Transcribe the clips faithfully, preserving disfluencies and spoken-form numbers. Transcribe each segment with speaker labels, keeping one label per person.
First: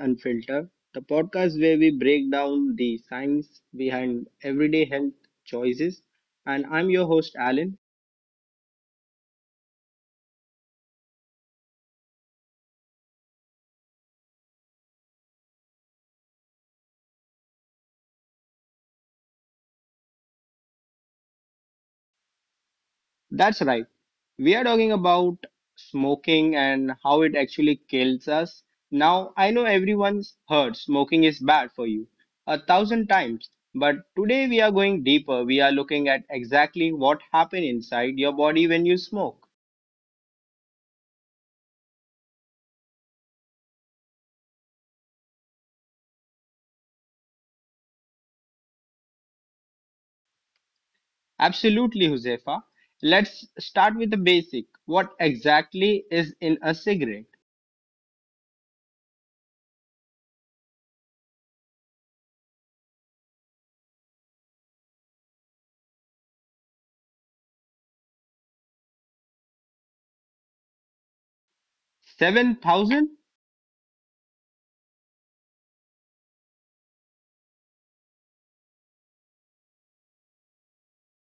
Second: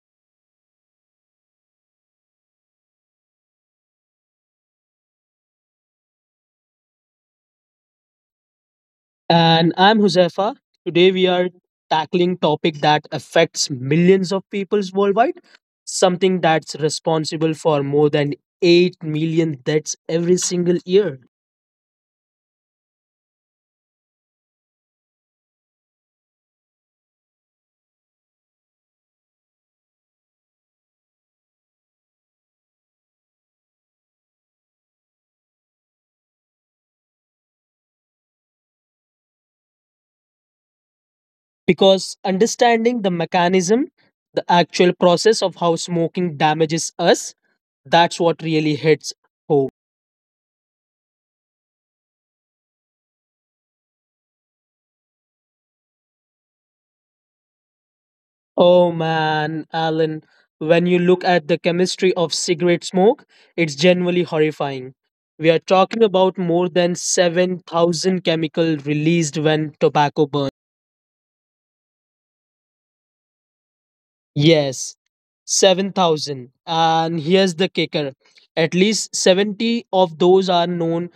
Speaker 1: Unfiltered, the podcast where we break down the science behind everyday health choices. And I'm your host, Alan.
Speaker 2: And I'm Huzaifa. Today we are tackling topic that affects millions of peoples worldwide, something that's responsible for more than eight million deaths every single year.
Speaker 1: That's right. We are talking about smoking and how it actually kills us. Now, I know everyone's heard smoking is bad for you a thousand times, but today we are going deeper. We are looking at exactly what happens inside your body when you smoke.
Speaker 2: Because understanding the mechanism, the actual process of how smoking damages us, that's what really hits home.
Speaker 1: Absolutely, Huzefa. Let's start with the basic. What exactly is in a cigarette?
Speaker 2: Oh man, Alan, when you look at the chemistry of cigarette smoke, it's genuinely horrifying. We are talking about more than seven thousand chemical released when tobacco burns.
Speaker 1: seven thousand?
Speaker 2: Yes, seven thousand. And here's the kicker. At least seventy of those are known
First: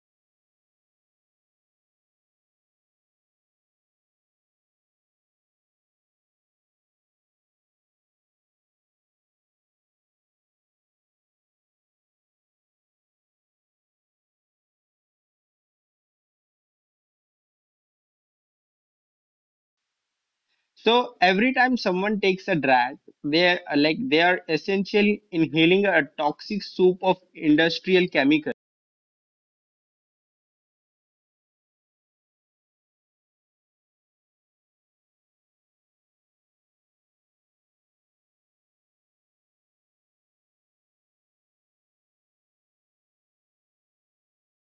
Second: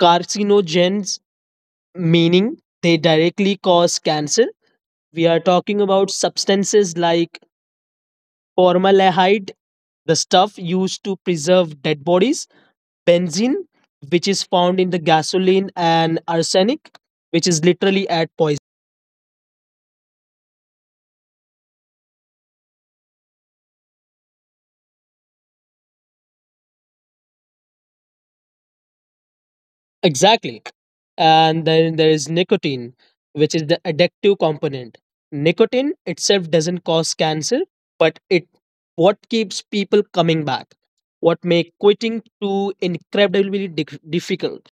Speaker 2: carcinogens, meaning they directly cause cancer. We are talking about substances like formaldehyde, the stuff used to preserve dead bodies benzene, which is found in the gasoline, and arsenic, which is literally at poison.
Speaker 1: So every time someone takes a drag, they're like they are essentially inhaling a toxic soup of industrial chemicals.
Speaker 2: Exactly. And then there is nicotine, which is the addictive component. Nicotine itself doesn't cause cancer, but it what keeps people coming back, what make quitting too incredibly dic- difficult.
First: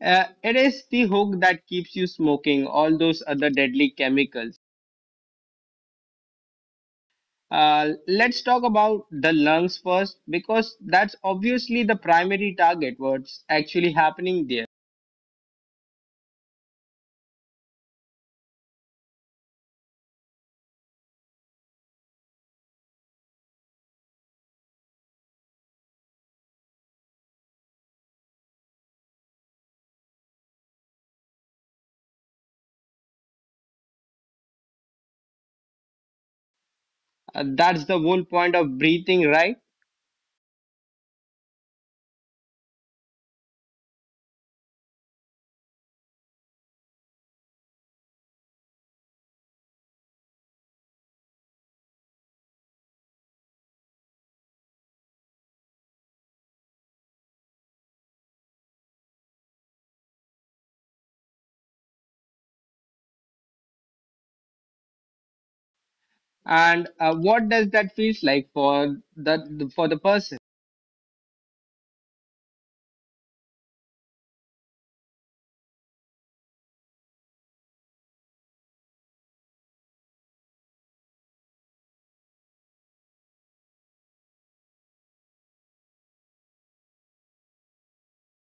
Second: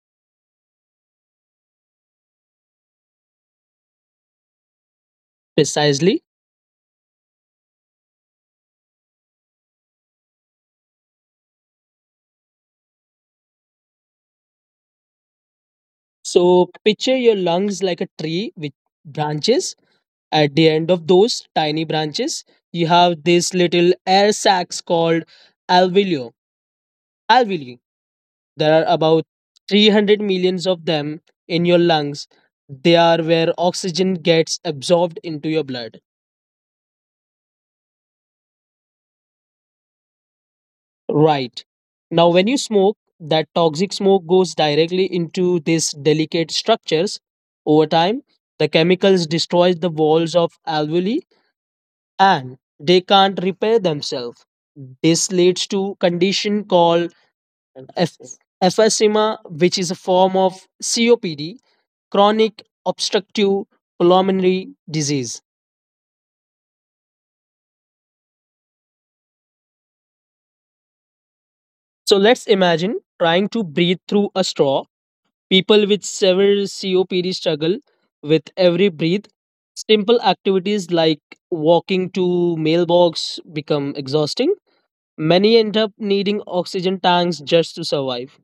Speaker 1: Uh, it is the hook that keeps you smoking all those other deadly chemicals.
Speaker 2: Precisely.
Speaker 1: Uh, let's talk about the lungs first because that's obviously the primary target. What's actually happening there?
Speaker 2: So picture your lungs like a tree with branches. At the end of those tiny branches, you have these little air sacs called alveoli. Alveoli. There are about three hundred millions of them in your lungs. They are where oxygen gets absorbed into your blood.
Speaker 1: Uh, that's the whole point of breathing, right?
Speaker 2: Right. Now, when you smoke, that toxic smoke goes directly into these delicate structures. Over time, the chemicals destroy the walls of alveoli and they can't repair themselves. This leads to condition called F- emphysema, which is a form of C O P D, chronic obstructive pulmonary disease.
Speaker 1: And uh, what does that feels like for the for the person?
Speaker 2: So let's imagine trying to breathe through a straw. People with severe C O P D struggle with every breath. Simple activities like walking to mailbox become exhausting. Many end up needing oxygen tanks just to survive.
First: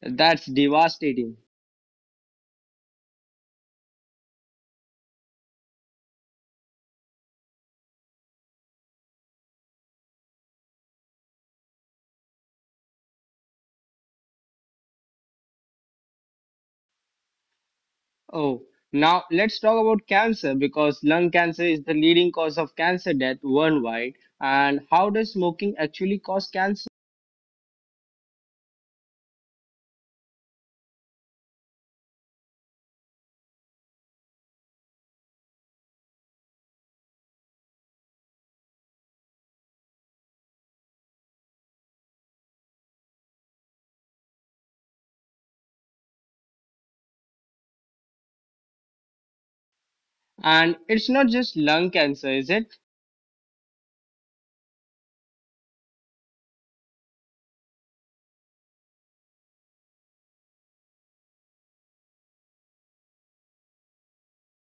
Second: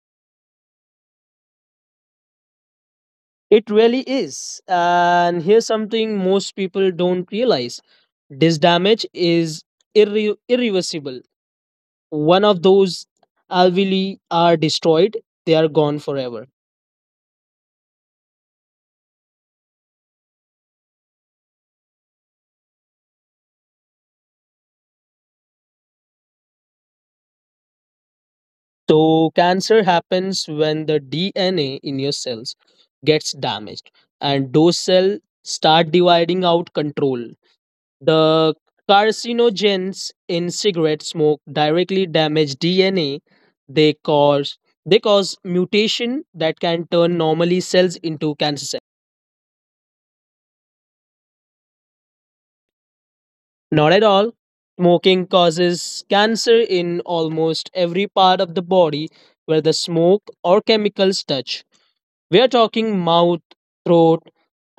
Speaker 1: That's devastating.
Speaker 2: It really is. And here's something most people don't realize this damage is irre- irreversible. One of those alveoli are destroyed, they are gone forever.
Speaker 1: Oh, now let's talk about cancer because lung cancer is the leading cause of cancer death worldwide. And how does smoking actually cause cancer?
Speaker 2: So, cancer happens when the D N A in your cells gets damaged, and those cells start dividing out control. The carcinogens in cigarette smoke directly damage D N A. They cause they cause mutation that can turn normally cells into cancer cells.
Speaker 1: And it's not just lung cancer, is it?
Speaker 2: Not at all. Smoking causes cancer in almost every part of the body where the smoke or chemicals touch. We are talking mouth, throat,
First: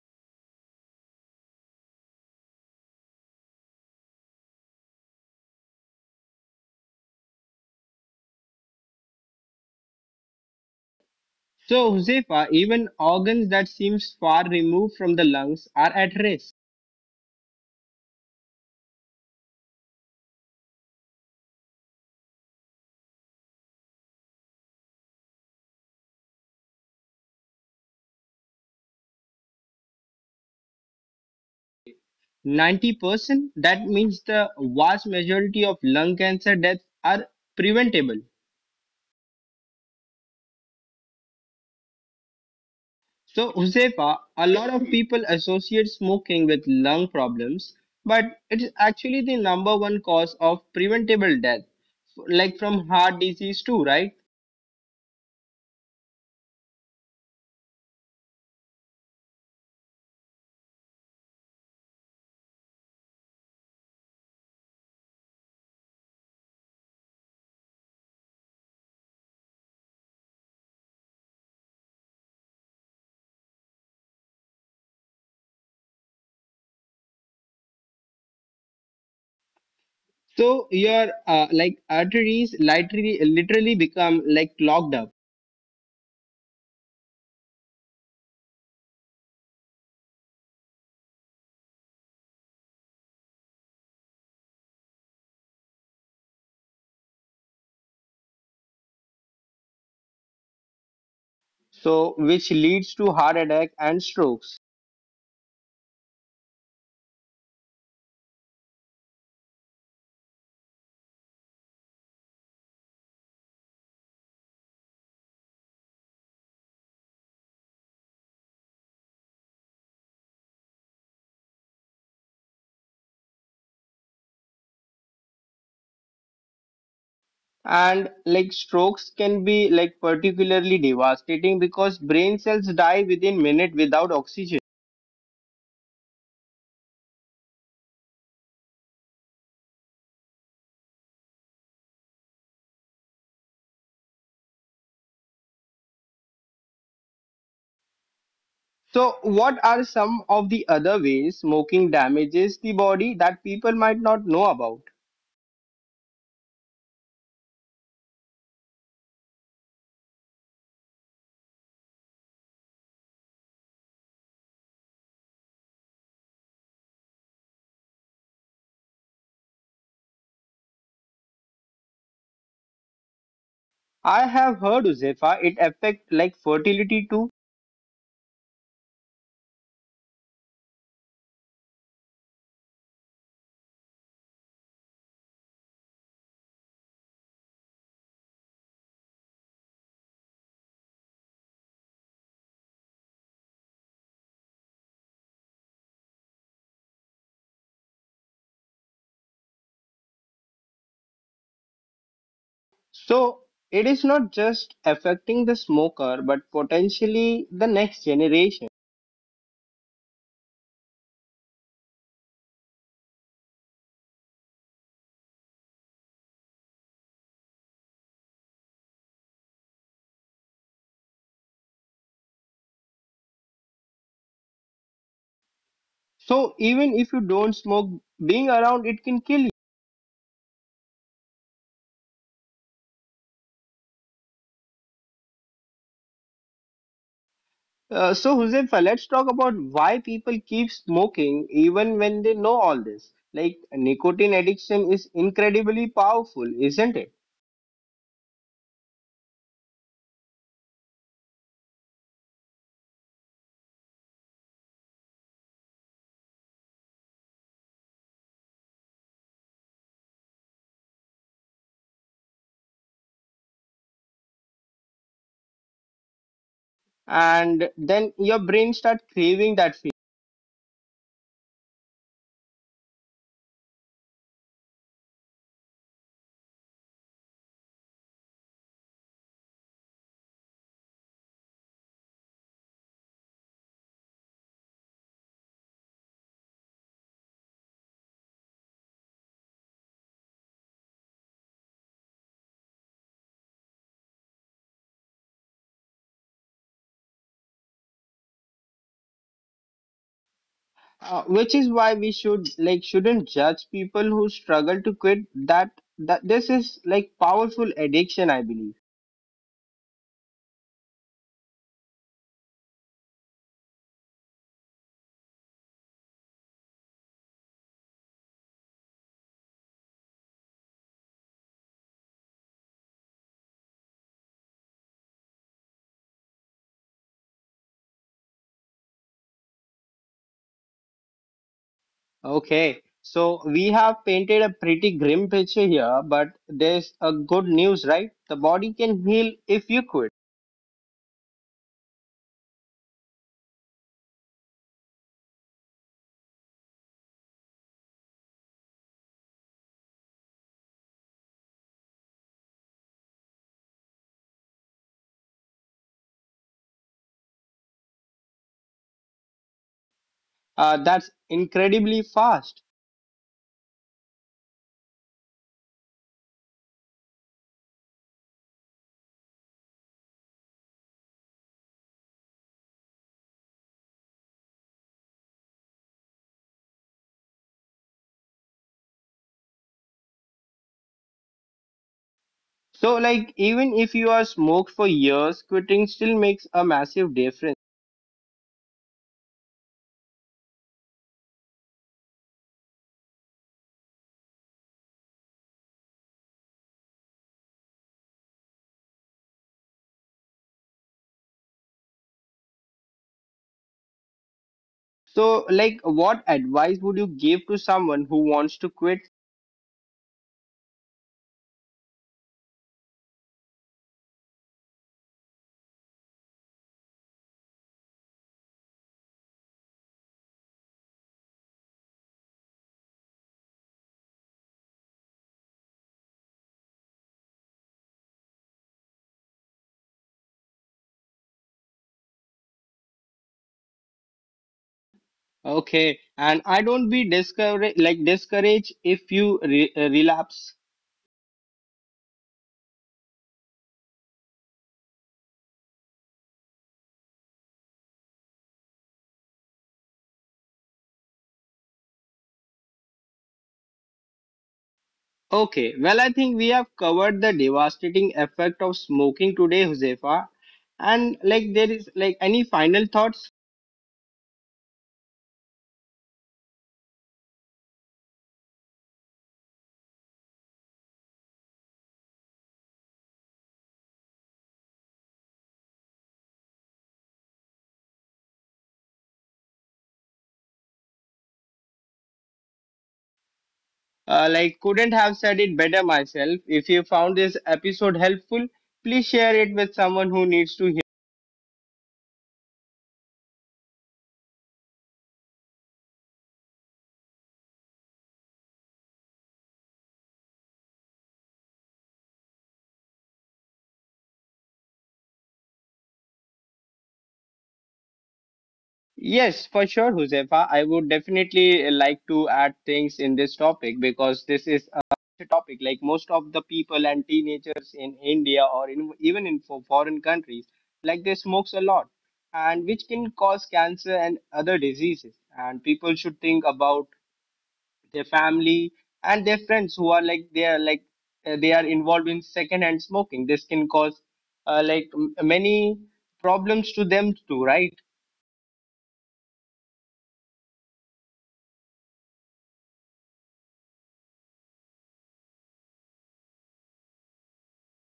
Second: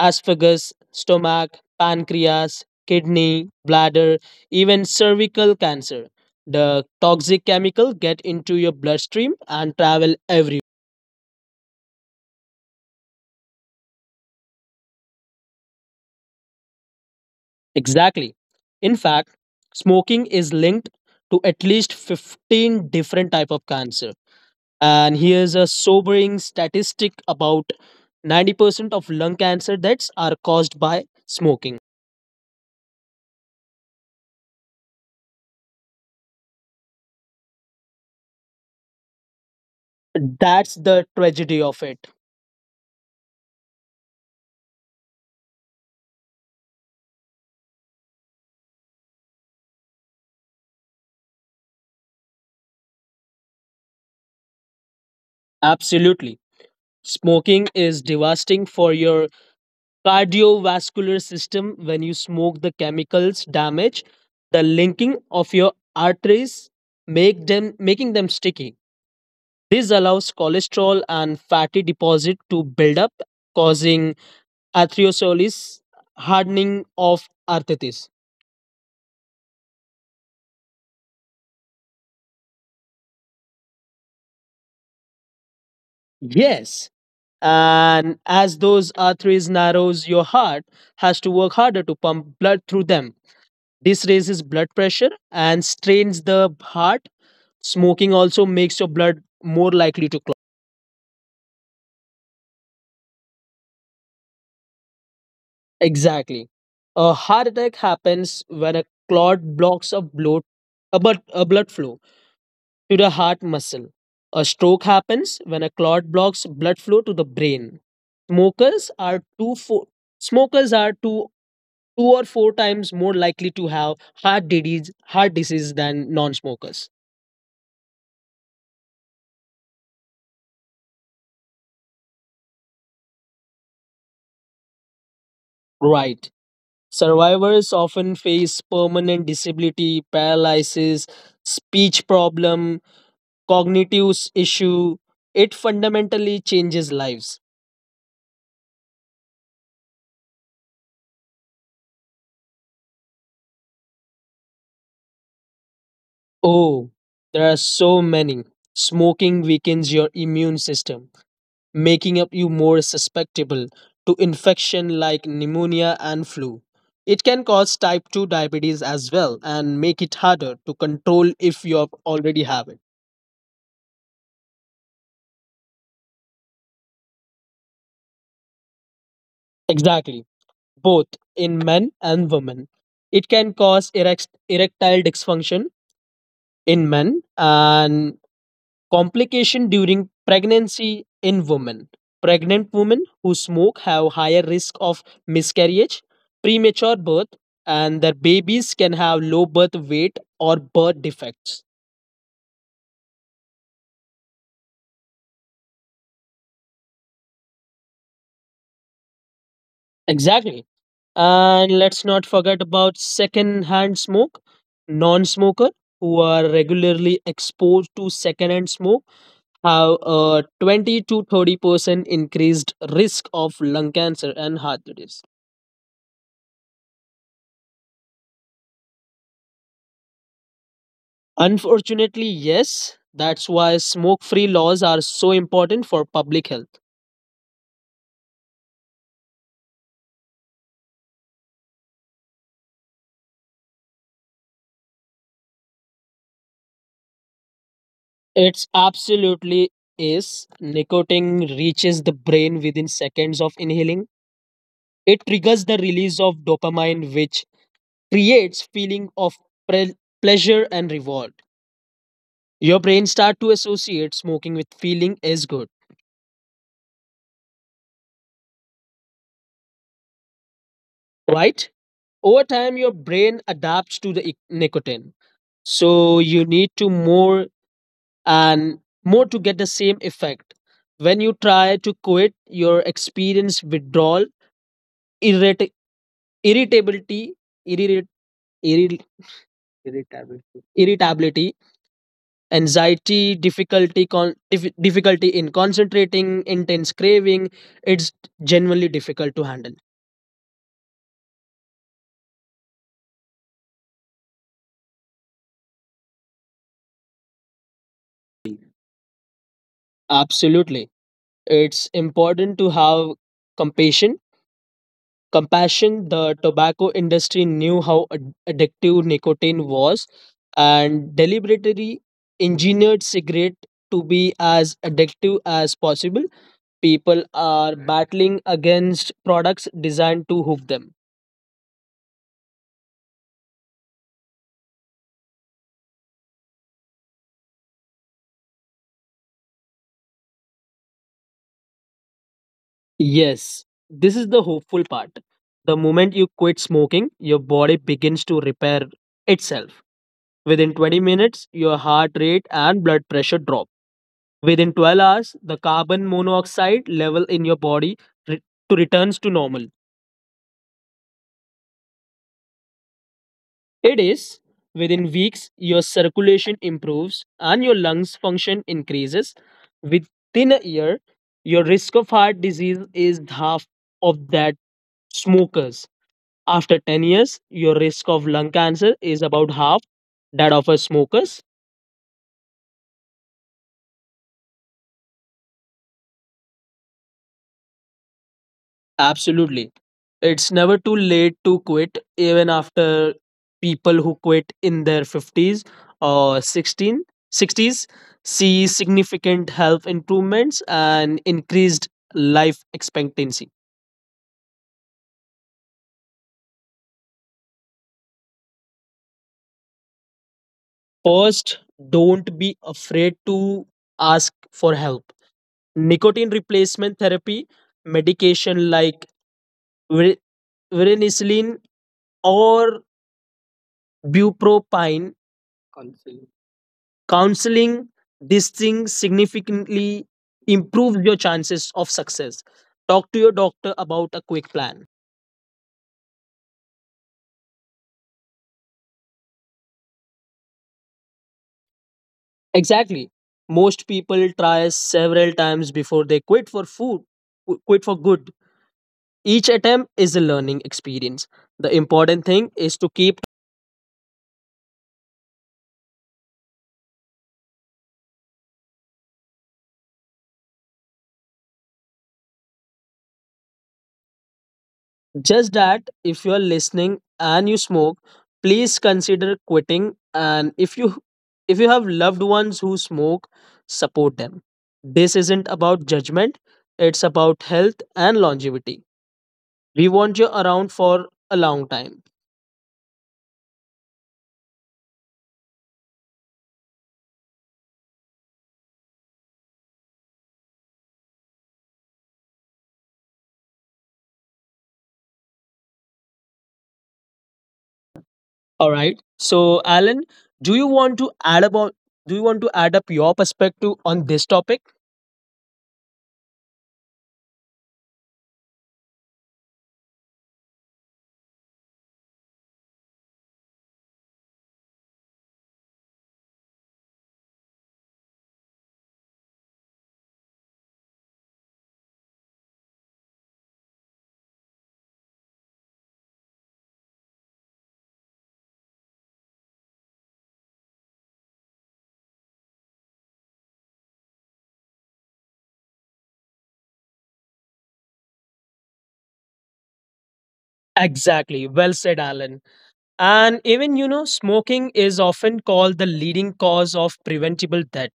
Speaker 2: esophagus, stomach, pancreas, kidney, bladder, even cervical cancer. The toxic chemical get into your bloodstream and travel everywhere.
Speaker 1: So, Josefa, even organs that seems far removed from the lungs are at risk.
Speaker 2: Exactly. In fact, smoking is linked to at least fifteen different type of cancer. And here's a sobering statistic about ninety percent of lung cancer deaths are caused by smoking.
Speaker 1: ninety percent? That means the vast majority of lung cancer deaths are preventable.
Speaker 2: That's the tragedy of it.
Speaker 1: So, Husefa, a lot of people associate smoking with lung problems, but it's actually the number one cause of preventable death, like from heart disease too, right?
Speaker 2: Absolutely. Smoking is devastating for your cardiovascular system when you smoke the chemicals damage the linking of your arteries make them making them sticky. This allows cholesterol and fatty deposit to build up causing atherosclerosis hardening of arthritis.
Speaker 1: So your uh, like arteries literally literally become like clogged up,
Speaker 2: Yes. And as those arteries narrows your heart has to work harder to pump blood through them. This raises blood pressure and strains the heart. Smoking also makes your blood more likely to clot.
Speaker 1: so which leads to heart attack and strokes.
Speaker 2: Exactly. A heart attack happens when a clot blocks a blood, a blood, a blood flow to the heart muscle. A stroke happens when a clot blocks blood flow to the brain. Smokers are two four, smokers are two two or four times more likely to have heart disease heart disease than non-smokers.
Speaker 1: And like strokes can be like particularly devastating because brain cells die within minute without oxygen.
Speaker 2: Right. Survivors often face permanent disability, paralysis, speech problem, cognitive issue. It fundamentally changes lives.
Speaker 1: So what are some of the other ways smoking damages the body that people might not know about?
Speaker 2: Oh, there are so many. Smoking weakens your immune system, making up you more susceptible to infection like pneumonia and flu. It can cause type two diabetes as well and make it harder to control if you have already have it.
Speaker 1: I have heard, Uzefa, it affect like fertility too.
Speaker 2: Exactly. Both in men and women. It can cause erect, erectile dysfunction in men and complication during pregnancy in women. Pregnant women who smoke have higher risk of miscarriage, premature birth, and their babies can have low birth weight or birth defects.
Speaker 1: So it is not just affecting the smoker but potentially the next generation.
Speaker 2: Exactly. And let's not forget about second-hand smoke. Non-smoker who are regularly exposed to second-hand smoke have a twenty to thirty percent increased risk of lung cancer and heart disease.
Speaker 1: So even if you don't smoke, being around it can kill.
Speaker 2: Unfortunately, yes, that's why smoke free laws are so important for public health.
Speaker 1: Uh, so, Huzefa, let's talk about why people keep smoking even when they know all this. Like, nicotine addiction is incredibly powerful, isn't it?
Speaker 2: It's absolutely is. Nicotine reaches the brain within seconds of inhaling. It triggers the release of dopamine, which creates feeling of pre- pleasure and reward. Your brain start to associate smoking with feeling is good,
Speaker 1: And then your brain starts craving that feeling.
Speaker 2: right? Over time your brain adapts to the ic- nicotine so you need to more and more to get the same effect when you try to quit your experience withdrawal irrit- irritability irrit- irri- irritability irritability anxiety difficulty con- dif- difficulty in concentrating intense craving it's genuinely difficult to handle.
Speaker 1: Uh, which is why we should like shouldn't judge people who struggle to quit. That that this is like powerful addiction, I believe.
Speaker 2: Absolutely, it's important to have compassion compassion, the tobacco industry knew how ad- addictive nicotine was and deliberately engineered cigarette to be as addictive as possible. People are battling against products designed to hook them.
Speaker 1: Okay, so we have painted a pretty grim picture here, but there's a good news, right? The body can heal if you quit.
Speaker 2: Yes, this is the hopeful part. The moment you quit smoking, your body begins to repair itself. Within twenty minutes, your heart rate and blood pressure drop. Within twelve hours, the carbon monoxide level in your body re- to returns to normal.
Speaker 1: Uh, that's incredibly fast.
Speaker 2: It is within weeks your circulation improves and your lungs function increases. Within a year, your risk of heart disease is half of that smokers. After ten years, your risk of lung cancer is about half that of a smoker.
Speaker 1: So, like, even if you are smoked for years, quitting still makes a massive difference.
Speaker 2: Absolutely. It's never too late to quit, even after people who quit in their fifties or sixteen, sixties, see significant health improvements and increased life expectancy.
Speaker 1: So, like, what advice would you give to someone who wants to quit?
Speaker 2: First, don't be afraid to ask for help. Nicotine replacement therapy, medication like vir- varenicline or bupropine counseling this thing significantly improves your chances of success talk to your doctor about a quick plan.
Speaker 1: Okay, and I don't be discouraged, like, discouraged if you re- uh, relapse.
Speaker 2: Exactly, most people try several times before they quit for food qu- quit for good. Each attempt is a learning experience, the important thing is to keep.
Speaker 1: Okay, well, I think we have covered the devastating effect of smoking today, Josefa. And, like, there is, like, any final thoughts?
Speaker 2: Just that if you are listening and you smoke, please consider quitting and if you if you have loved ones who smoke, support them. This isn't about judgment, it's about health and longevity. We want you around for a long time.
Speaker 1: Uh, like, couldn't have said it better myself. If you found this episode helpful, please share it with someone who needs to hear.
Speaker 2: All right. So Alan, do you want to add about do you want to add up your perspective on this topic?
Speaker 1: Yes, for sure, Josefa. I would definitely like to add things in this topic because this is a topic like most of the people and teenagers in India or in, even in fo- foreign countries, like they smokes a lot and which can cause cancer and other diseases. And people should think about their family and their friends who are like they are like uh, they are involved in second hand smoking. This can cause uh, like m- many problems to them too, right?
Speaker 2: Exactly. Well said, Alan. And even, you know, smoking is often called the leading cause of preventable death.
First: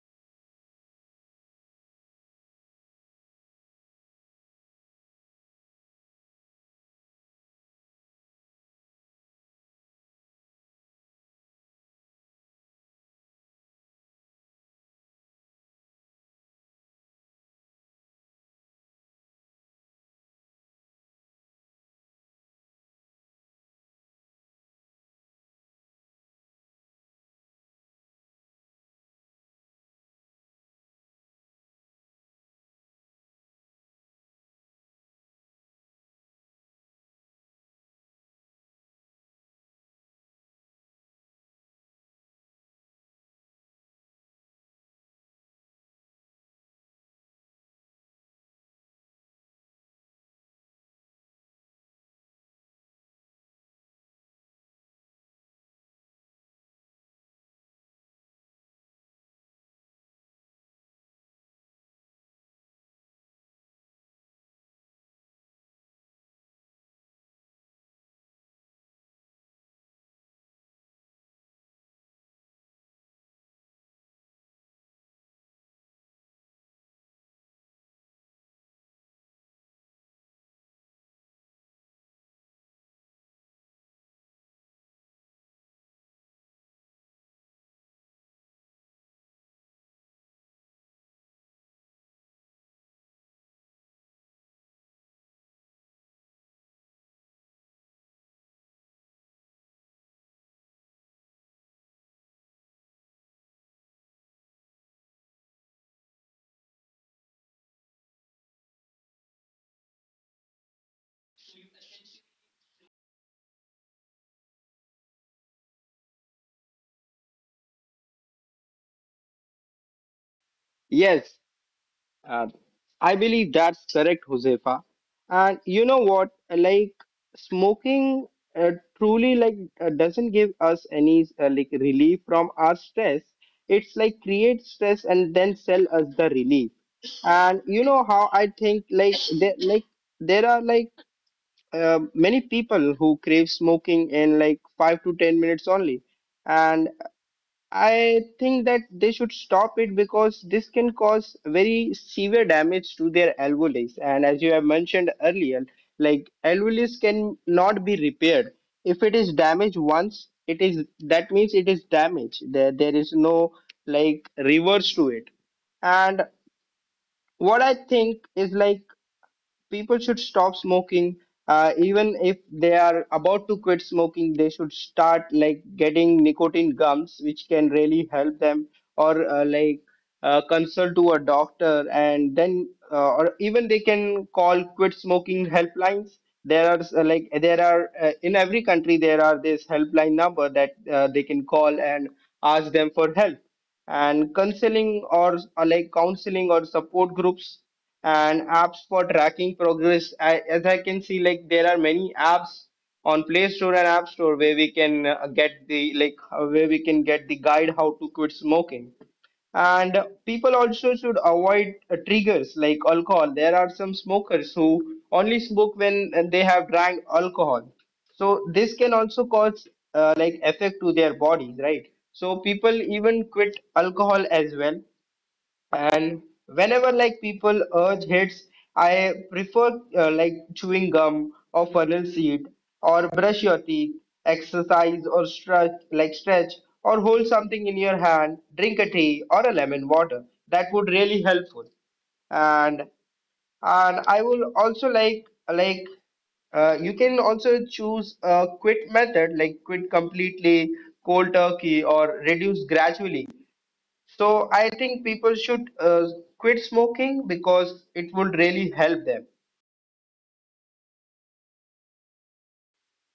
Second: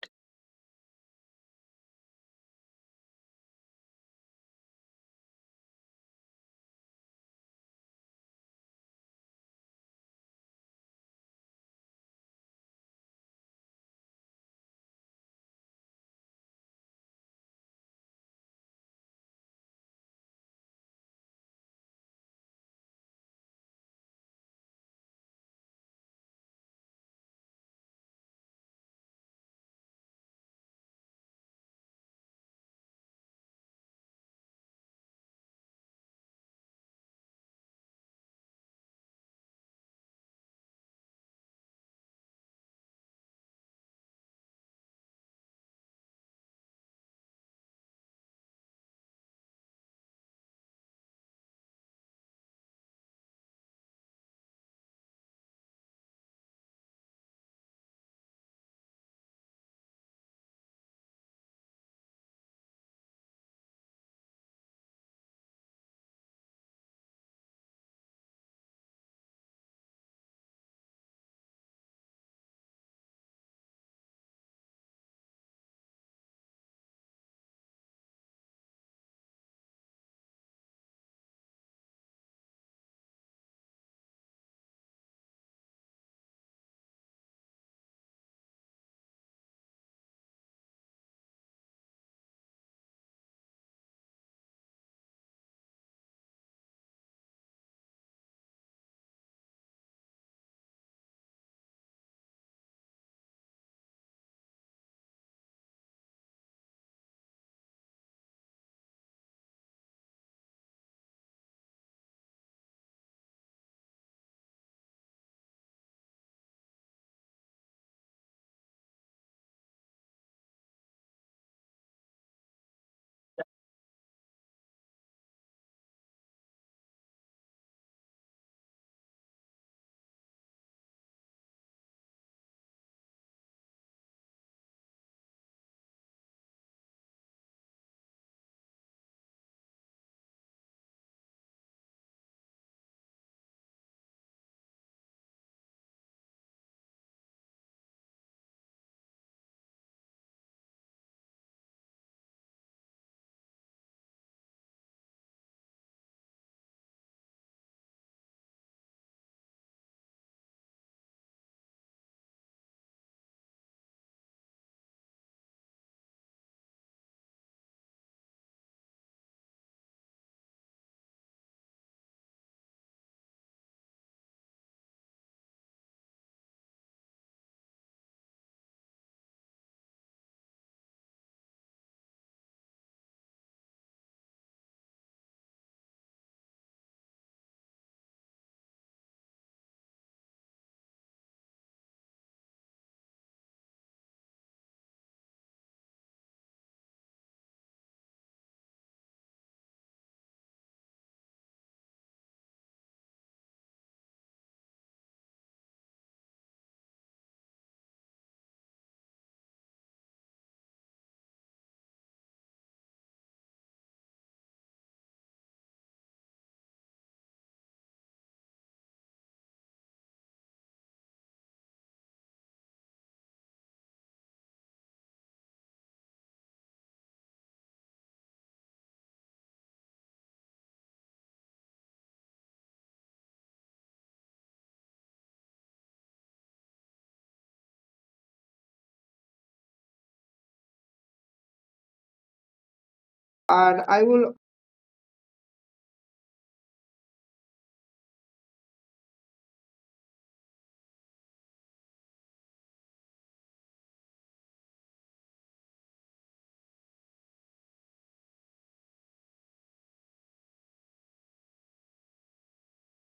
Speaker 1: Yes, uh, I believe that's correct, Josefa. And you know what? Like smoking uh, truly like uh, doesn't give us any uh, like relief from our stress. It's like create stress and then sell us the relief. And you know how I think like there like there are like uh, many people who crave smoking in like five to ten minutes only. And I think that they should stop it because this can cause very severe damage to their alveoli. And as you have mentioned earlier, like alveoli can not be repaired. If it is damaged once, it is that means it is damaged. There, there is no like reverse to it. And what I think is like people should stop smoking. Uh, even if they are about to quit smoking, they should start like getting nicotine gums which can really help them, or uh, like uh, consult to a doctor, and then uh, or even they can call quit smoking helplines. There are uh, like there are uh, in every country there are this helpline number that uh, they can call and ask them for help, and counseling or, or like counseling or support groups, and apps for tracking progress. I, as I can see, like there are many apps on Play Store and App Store where we can uh, get the like uh, where we can get the guide how to quit smoking. And people also should avoid uh, triggers like alcohol. There are some smokers who only smoke when uh, they have drank alcohol. So this can also cause uh, like effect to their bodies, right? So people even quit alcohol as well. And whenever like people urge hits, I prefer uh, like chewing gum or funnel seed, or brush your teeth, exercise or stretch like stretch, or hold something in your hand, drink a tea or a lemon water. That would really helpful. And
Speaker 2: And
Speaker 1: and
Speaker 2: I
Speaker 1: I
Speaker 2: will
Speaker 1: will also like like uh, you can also choose a quit method, like quit completely, cold turkey, or reduce gradually. So I think people should uh, quit smoking because it would really help them.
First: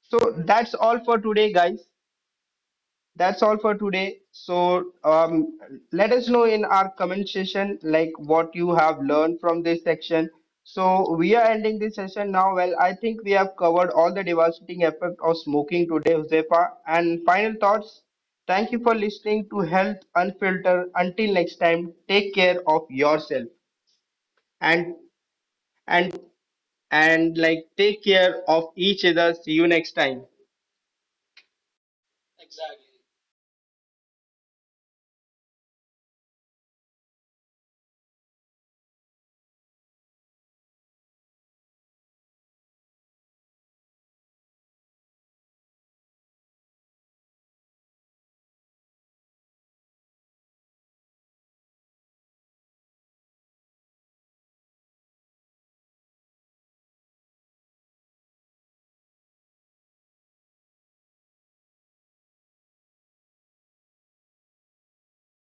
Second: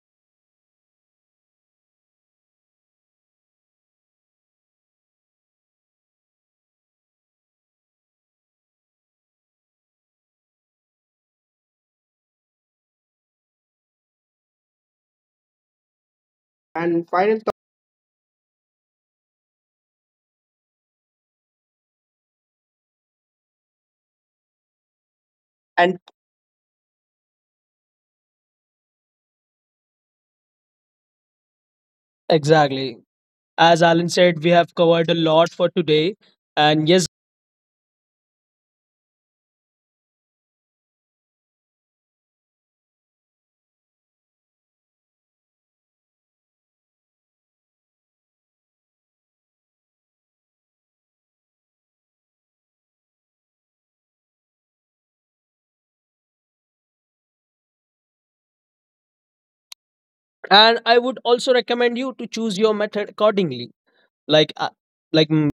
Speaker 1: So that's all for today, guys. That's all for today. So um, let us know in our comment section like what you have learned from this section. So we are ending this session now. Well, I think we have covered all the devastating effect of smoking today, Josefa.
Speaker 2: and
Speaker 1: And
Speaker 2: final thought.
Speaker 1: final thoughts. Thank you for listening to Health Unfiltered. Until next time, take care of yourself and
Speaker 2: And
Speaker 1: and and like take care of each other. See you next time.
Speaker 2: exactly. As Alan said, we have covered a lot for today. And yes, and I would also recommend you to choose your method accordingly. Like, uh, like, mm,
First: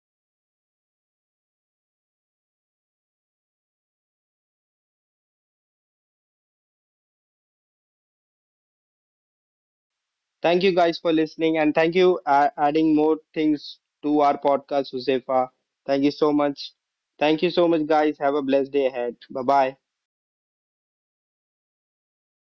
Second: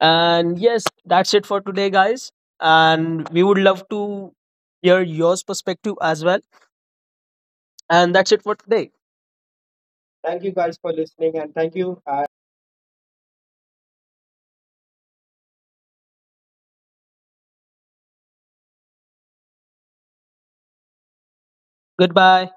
Speaker 2: and yes, that's it for today, guys. And we would love to hear yours perspective as well. And that's it for today. Thank you
Speaker 1: Thank you
Speaker 2: guys for
Speaker 1: guys for
Speaker 2: listening and
Speaker 1: listening
Speaker 2: thank
Speaker 1: and thank
Speaker 2: you.
Speaker 1: you
Speaker 2: Uh,
Speaker 1: uh, adding more things to our podcast, Josefa. Thank you so much. Thank you so much, guys. Have a blessed day ahead. Bye bye.
Speaker 2: Goodbye.